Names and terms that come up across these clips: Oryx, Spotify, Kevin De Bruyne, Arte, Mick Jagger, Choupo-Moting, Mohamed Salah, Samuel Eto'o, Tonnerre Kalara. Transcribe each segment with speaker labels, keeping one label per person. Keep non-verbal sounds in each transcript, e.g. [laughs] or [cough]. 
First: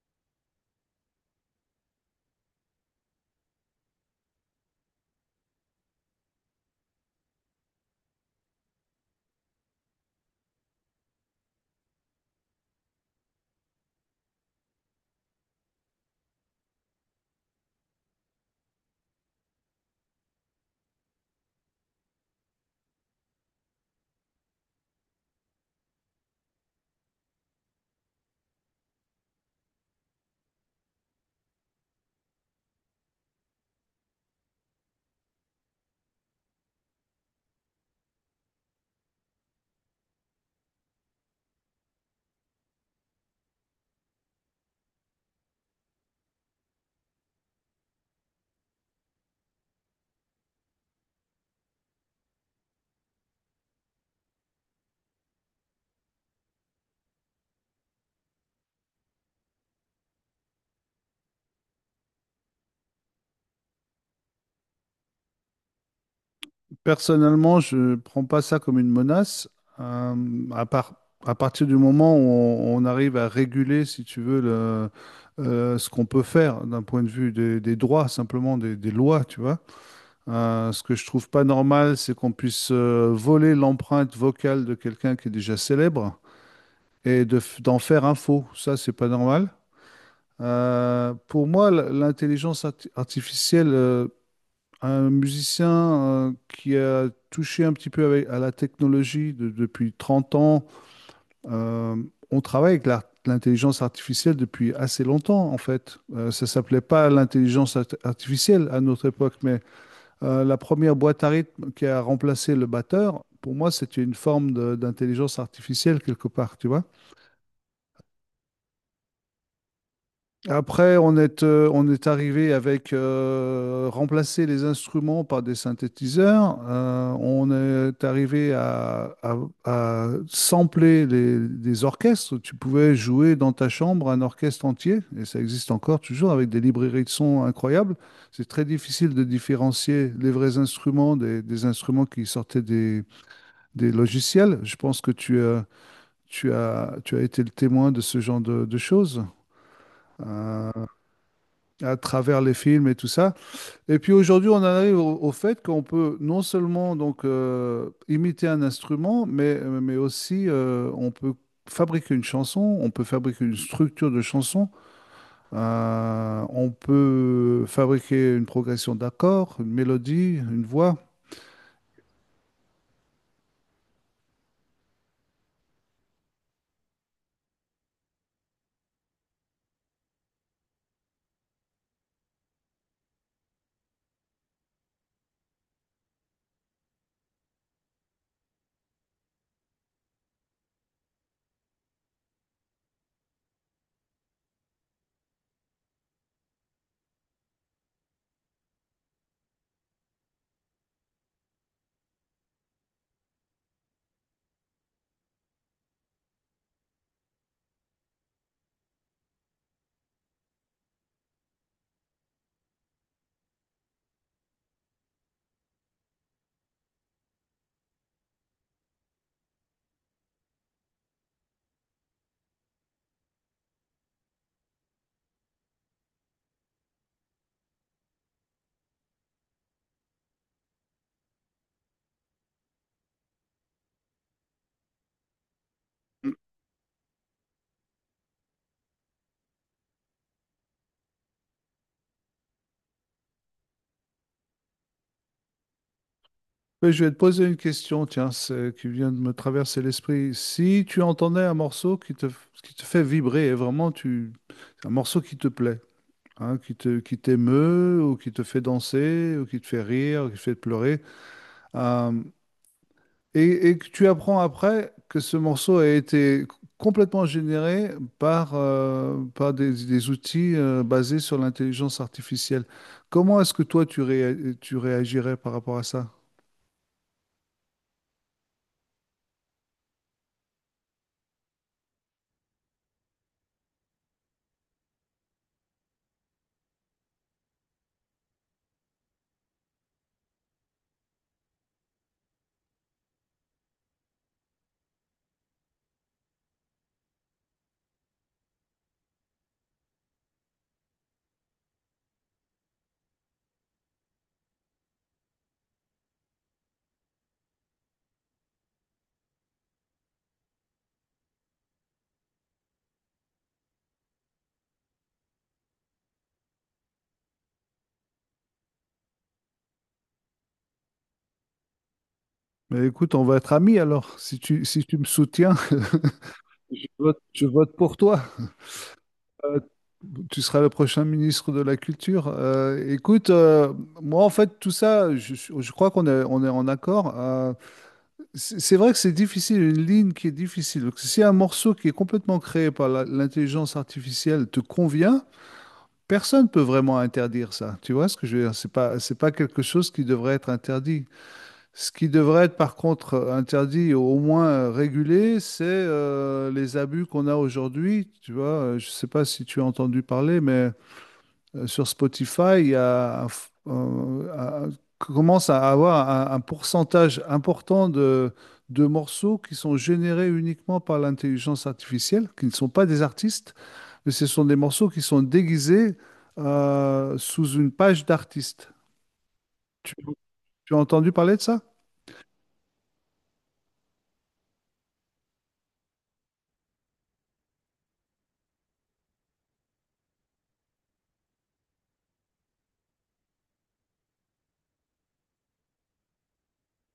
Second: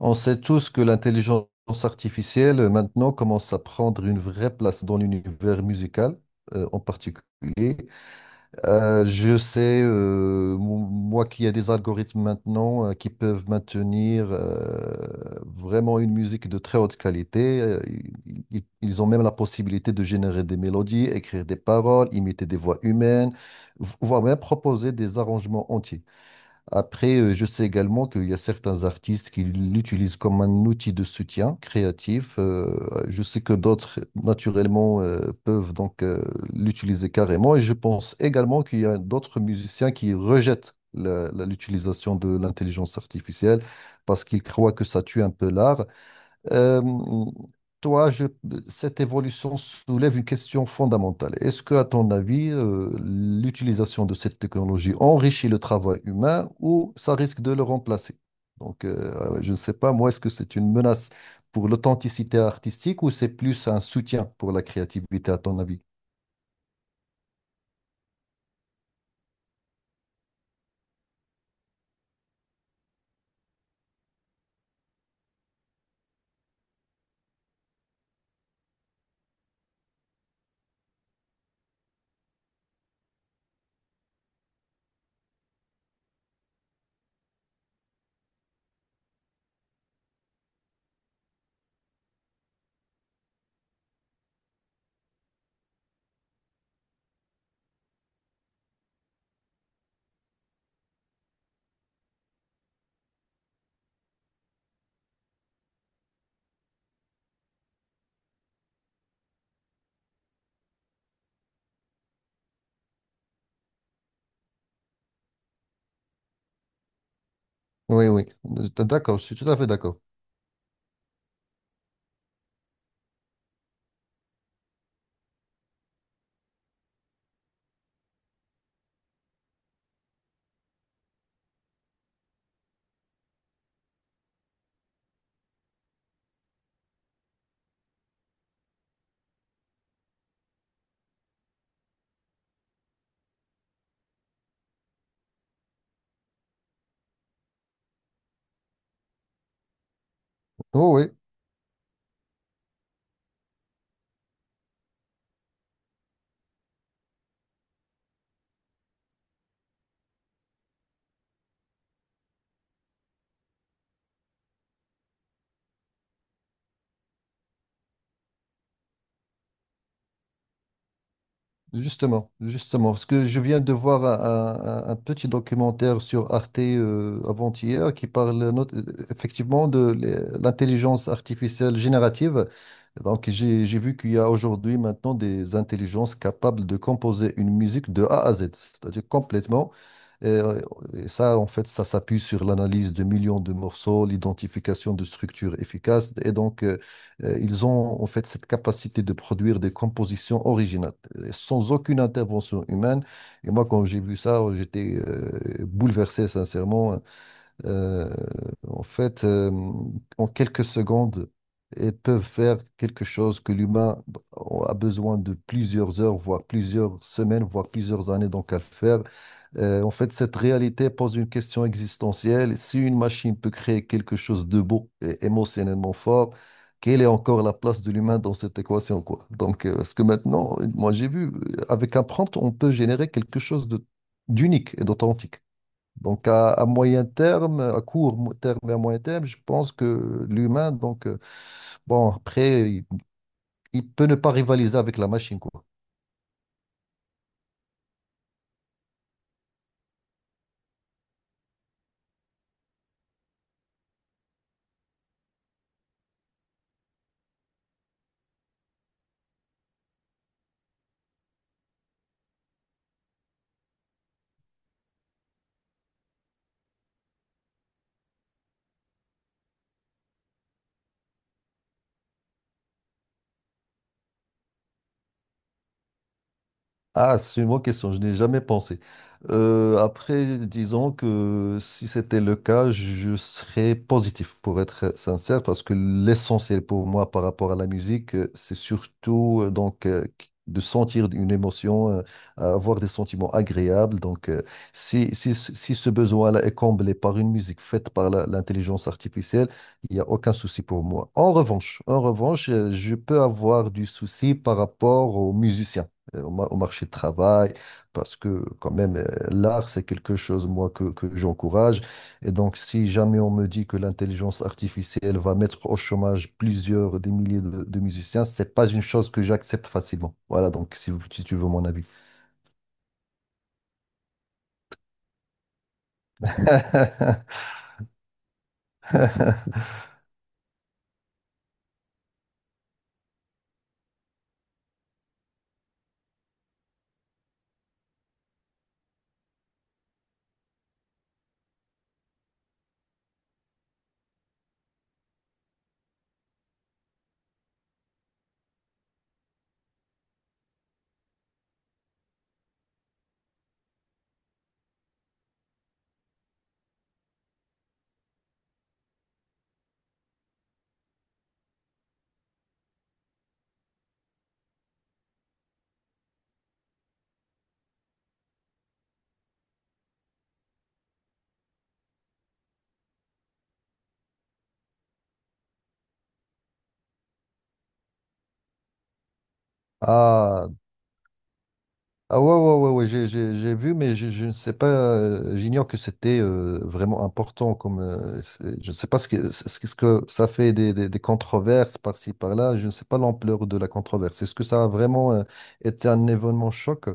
Speaker 1: On sait tous que l'intelligence artificielle maintenant commence à prendre une vraie place dans l'univers musical en particulier. Je sais, moi, qu'il y a des algorithmes maintenant qui peuvent maintenir vraiment une musique de très haute qualité. Ils ont même la possibilité de générer des mélodies, écrire des paroles, imiter des voix humaines, voire même proposer des arrangements entiers. Après, je sais également qu'il y a certains artistes qui l'utilisent comme un outil de soutien créatif. Je sais que d'autres, naturellement, peuvent donc l'utiliser carrément. Et je pense également qu'il y a d'autres musiciens qui rejettent l'utilisation de l'intelligence artificielle parce qu'ils croient que ça tue un peu l'art. Euh, toi, je- Cette évolution soulève une question fondamentale. Est-ce que, à ton avis, l'utilisation de cette technologie enrichit le travail humain ou ça risque de le remplacer? Donc, je ne sais pas, moi, est-ce que c'est une menace pour l'authenticité artistique ou c'est plus un soutien pour la créativité, à ton avis?
Speaker 2: Personnellement, je ne prends pas ça comme une menace. Euh, à part, à partir du moment où on arrive à réguler, si tu veux, ce qu'on peut faire d'un point de vue des droits, simplement des lois, tu vois. Ce que je trouve pas normal, c'est qu'on puisse voler l'empreinte vocale de quelqu'un qui est déjà célèbre et d'en faire un faux. Ça, c'est pas normal. Pour moi, l'intelligence artificielle, un musicien qui a touché un petit peu à la technologie depuis 30 ans. Euh, on travaille avec l'intelligence artificielle depuis assez longtemps, en fait. Ça s'appelait pas l'intelligence artificielle à notre époque, mais la première boîte à rythme qui a remplacé le batteur, pour moi, c'était une forme d'intelligence artificielle quelque part, tu vois.
Speaker 1: Oui, oui, d'accord, je suis tout à fait d'accord.
Speaker 2: Après, on est arrivé avec remplacer les instruments par des synthétiseurs. On est arrivé à sampler des orchestres. Tu pouvais jouer dans ta chambre un orchestre entier, et ça existe encore toujours avec des librairies de sons incroyables. C'est très difficile de différencier les vrais instruments des instruments qui sortaient des logiciels. Je pense que tu as été le témoin de ce genre de choses. Euh,
Speaker 1: Oh, oui.
Speaker 2: à travers les films et tout ça. Et puis aujourd'hui, on en arrive au fait qu'on peut non seulement donc imiter un instrument, mais aussi on peut fabriquer une chanson, on peut fabriquer une structure de chanson, on peut fabriquer une progression d'accords, une mélodie, une voix.
Speaker 1: Justement, justement, parce que je viens de voir un petit documentaire sur Arte avant-hier qui parle effectivement de l'intelligence artificielle générative. Donc, j'ai vu qu'il y a aujourd'hui maintenant des intelligences capables de composer une musique de A à Z, c'est-à-dire complètement. Et, euh, et ça, en fait, ça s'appuie sur l'analyse de millions de morceaux, l'identification de structures efficaces. Et donc, ils ont en fait cette capacité de produire des compositions originales, sans aucune intervention humaine. Et moi, quand j'ai vu ça, j'étais bouleversé, sincèrement. Euh, en fait, euh, En quelques secondes, ils peuvent faire quelque chose que l'humain a besoin de plusieurs heures, voire plusieurs semaines, voire plusieurs années donc à le faire. En fait, cette réalité pose une question existentielle. Si une machine peut créer quelque chose de beau et émotionnellement fort, quelle est encore la place de l'humain dans cette équation, quoi? Donc, parce que maintenant, moi, j'ai vu, avec un prompt, on peut générer quelque chose de, d'unique et d'authentique. Donc, à moyen terme, à court mo- terme et à moyen terme, je pense que l'humain, donc, bon, après, il peut ne pas rivaliser avec la machine, quoi.
Speaker 2: Mais je vais te poser une question, tiens, qui vient de me traverser l'esprit. Si tu entendais un morceau qui te fait vibrer, et vraiment un morceau qui te plaît, hein, qui t'émeut ou qui te fait danser ou qui te fait rire, ou qui te fait pleurer. euh, et que tu apprends après que ce morceau a été complètement généré par, par des outils basés sur l'intelligence artificielle. Comment est-ce que toi, tu réagirais par rapport à ça?
Speaker 1: Ah, c'est une bonne question, je n'ai jamais pensé. Après, disons que si c'était le cas, je serais positif, pour être sincère, parce que l'essentiel pour moi par rapport à la musique, c'est surtout de sentir une émotion, avoir des sentiments agréables. Donc, si ce besoin-là est comblé par une musique faite par l'intelligence artificielle, il n'y a aucun souci pour moi. En revanche, je peux avoir du souci par rapport aux musiciens au marché de travail, parce que quand même, l'art, c'est quelque chose, moi, que j'encourage. Et donc, si jamais on me dit que l'intelligence artificielle va mettre au chômage plusieurs des milliers de musiciens, c'est pas une chose que j'accepte facilement. Voilà, donc, si tu veux mon avis.
Speaker 2: Mais écoute, on va être amis alors. Si tu me soutiens, [laughs] je
Speaker 1: [laughs]
Speaker 2: vote pour toi. Euh, Tu seras le prochain ministre de la Culture. Écoute, moi, en fait, tout ça, je crois qu'on est en accord. C'est vrai que c'est difficile, une ligne qui est difficile. Donc, si un morceau qui est complètement créé par l'intelligence artificielle te convient, personne ne peut vraiment interdire ça. Tu vois ce que je veux dire? C'est pas quelque chose qui devrait être interdit. Ce qui devrait être, par contre, interdit, ou au moins régulé, c'est les abus qu'on a aujourd'hui. Tu vois. Je sais pas si tu as entendu parler, mais sur Spotify, il y a, à- commence à avoir un pourcentage important de morceaux qui sont générés uniquement par l'intelligence artificielle, qui ne sont pas des artistes, mais ce sont des morceaux qui sont déguisés sous une page d'artiste. Tu,
Speaker 1: Ah,
Speaker 2: Tu as entendu parler de ça?
Speaker 1: ah ouais, ouais, ouais, ouais, j'ai vu, mais je ne sais pas, j'ignore que c'était vraiment important comme, je ne sais pas ce que, ce que ça fait des, des controverses par-ci, par-là, je ne sais pas l'ampleur de la controverse. Est-ce que ça a vraiment été un événement choc,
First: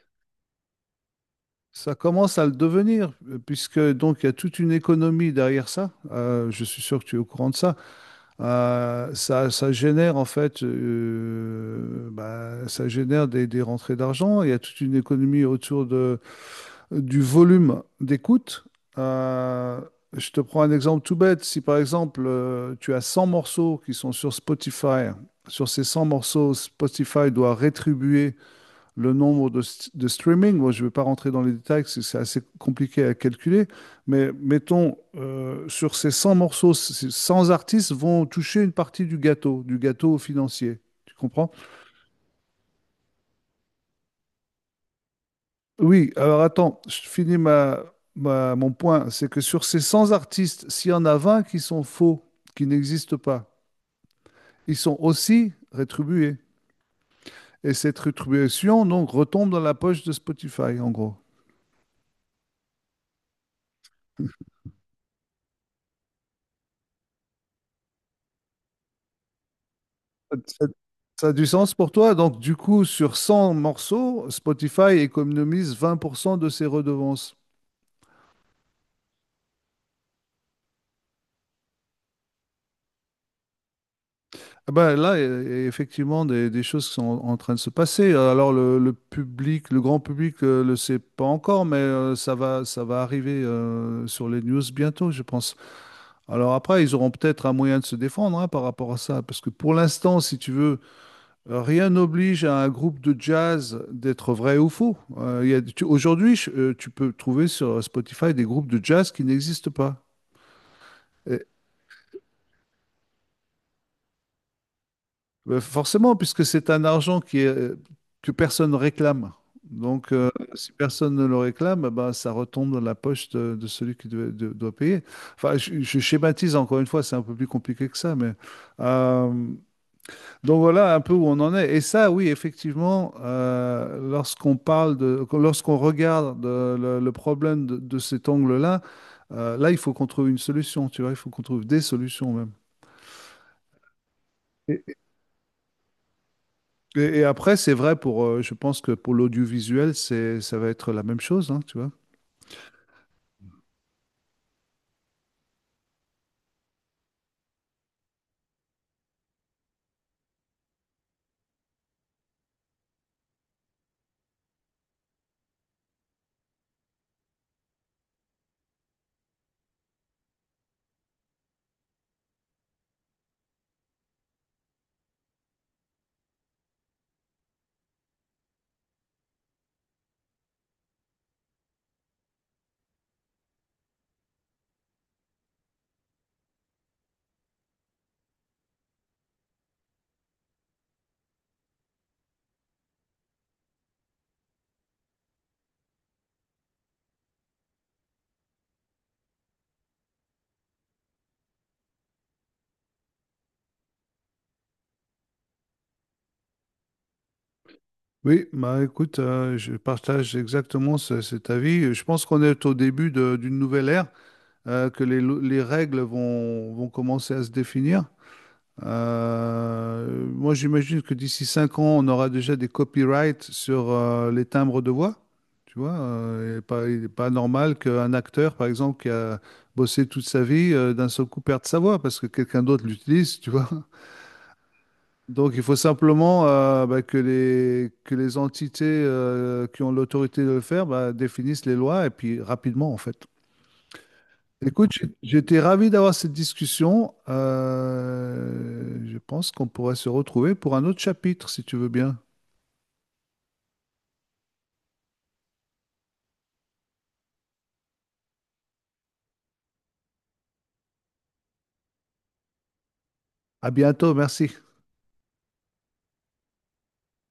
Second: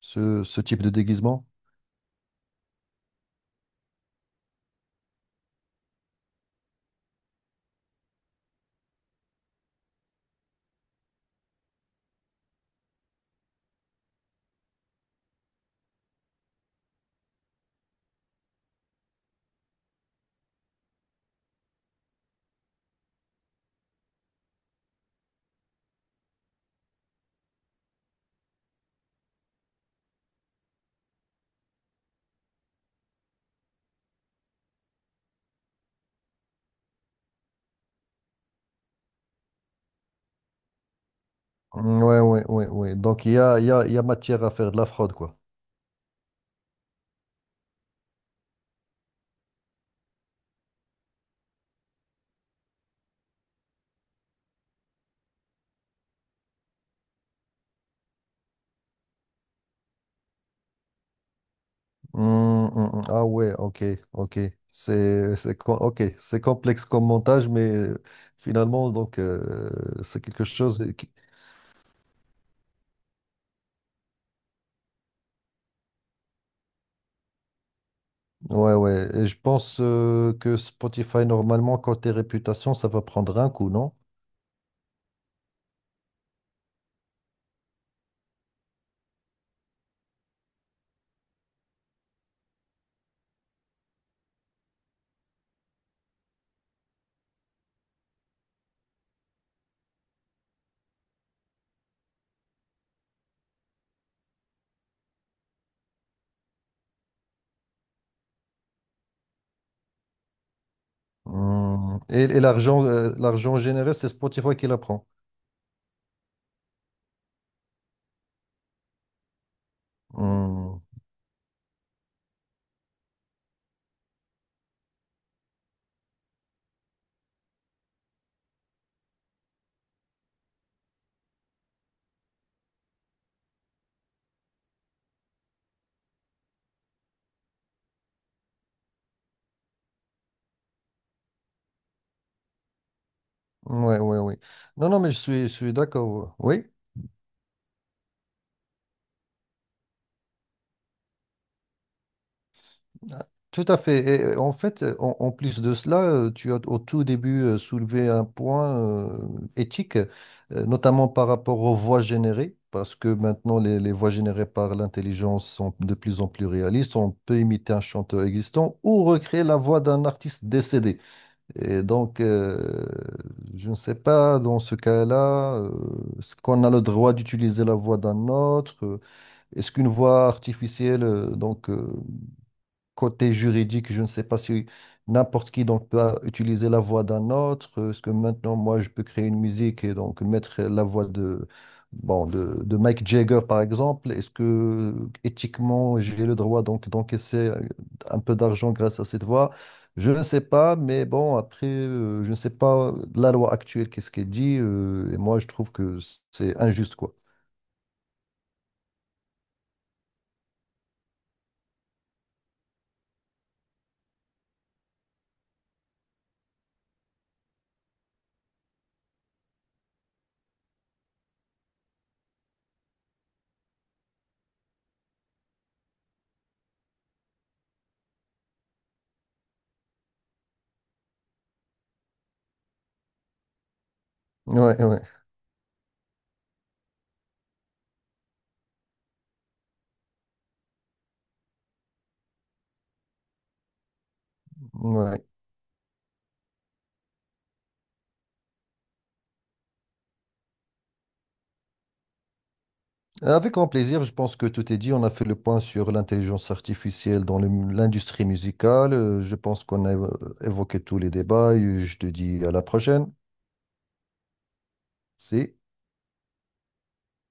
Speaker 1: ce type de déguisement?
Speaker 2: Ça commence à le devenir, puisque donc il y a toute une économie derrière ça. Je suis sûr que tu es au courant de ça. Ça génère en fait, bah, ça génère des rentrées d'argent. Il y a toute une économie autour de, du volume d'écoute. Euh, je te prends un exemple tout bête. Si par exemple tu as 100 morceaux qui sont sur Spotify, sur ces 100 morceaux, Spotify doit rétribuer le nombre de streaming. Moi, je ne vais pas rentrer dans les détails, parce que c'est assez compliqué à calculer. Mais mettons, sur ces 100 morceaux, 100 artistes vont toucher une partie du gâteau financier. Tu comprends?
Speaker 1: Ouais, ouais, ouais, ouais. Donc il y a matière à faire de la fraude, quoi.
Speaker 2: Oui, alors attends, je finis ma, ma- mon point. C'est que sur ces 100 artistes, s'il y en a 20 qui sont faux, qui n'existent pas, ils sont aussi rétribués. Et cette rétribution, donc, retombe dans la poche de Spotify, en gros.
Speaker 1: Ah ouais, ok, ok. Ok, c'est complexe comme montage, mais finalement, donc, c'est quelque
Speaker 2: Ça
Speaker 1: chose
Speaker 2: ça a du sens pour toi. Donc, du coup, sur 100 morceaux, Spotify économise 20% de ses redevances.
Speaker 1: ouais, ouais. Et je pense que Spotify, normalement, côté réputation, ça va prendre un coup, non?
Speaker 2: Ah Ben là, il y a effectivement des choses qui sont en train de se passer. Alors, le public, le grand public, ne le sait pas encore, mais ça va arriver sur les news bientôt, je pense. Alors après, ils auront peut-être un moyen de se défendre, hein, par rapport à ça, parce que pour l'instant, si tu veux, rien n'oblige à un groupe de jazz d'être vrai ou faux. Il y a- tu- Aujourd'hui, tu peux trouver sur Spotify des groupes de jazz qui n'existent pas. Et,
Speaker 1: Hum. Et l'argent, l'argent généré, c'est Spotify qui la prend.
Speaker 2: forcément, puisque c'est un argent que personne ne réclame. Donc, si
Speaker 1: Hum.
Speaker 2: personne ne le réclame, bah, ça retombe dans la poche de celui qui doit payer. Enfin, je schématise encore une fois, c'est un peu plus compliqué que ça, mais euh, donc voilà un peu où on en est. Et ça, oui, effectivement, lorsqu'on parle de, lorsqu'on regarde le problème de cet angle-là, là, il faut qu'on trouve une solution, tu vois, il faut qu'on trouve des solutions même.
Speaker 1: Ouais, ouais, oui.
Speaker 2: Et,
Speaker 1: Non, non, mais je suis d'accord. Ouais. Oui?
Speaker 2: et après, c'est vrai pour, je pense que pour l'audiovisuel, ça va être la même chose, hein, tu vois.
Speaker 1: Tout à fait. Et en fait, en plus de cela, tu as au tout début soulevé un point éthique, notamment par rapport aux voix générées, parce que maintenant les voix générées par l'intelligence sont de plus en plus réalistes. On peut imiter un chanteur existant ou recréer la voix d'un artiste décédé. Et donc, je ne sais pas dans ce cas-là, est-ce qu'on a le droit d'utiliser la voix d'un autre? Est-ce qu'une voix artificielle, côté juridique, je ne sais pas si n'importe qui donc peut utiliser la voix d'un autre. Est-ce que maintenant, moi, je peux créer une musique et donc mettre la voix de, bon, de Mick Jagger, par exemple? Est-ce que éthiquement, j'ai le droit donc d'encaisser un peu d'argent grâce à cette voix? Je ne sais pas, mais bon, après, je ne sais pas la loi actuelle, qu'est-ce qu'elle dit, et moi, je trouve que c'est injuste, quoi.
Speaker 2: Oui, bah écoute, je partage exactement cet avis. Je pense qu'on est au début d'une nouvelle ère, que les règles vont commencer à se définir. Moi, j'imagine que d'ici 5 ans, on aura déjà des copyrights sur les timbres de voix. Tu vois, il est pas normal qu'un acteur, par exemple, qui a bossé toute sa vie, d'un seul coup perde sa voix parce que quelqu'un d'autre l'utilise, tu vois.
Speaker 1: Ouais, ouais,
Speaker 2: Donc, il faut simplement que les entités qui ont l'autorité de le faire, bah, définissent les lois et puis rapidement, en fait. Écoute,
Speaker 1: ouais.
Speaker 2: j'étais ravi d'avoir cette discussion. Je pense qu'on pourrait se retrouver pour un autre chapitre, si tu veux bien.
Speaker 1: Avec grand plaisir, je pense que tout est dit. On a fait le point sur l'intelligence artificielle dans l'industrie musicale. Je pense qu'on a évoqué tous les débats. Et je te dis à la prochaine.
Speaker 2: À bientôt, merci.
Speaker 1: Si.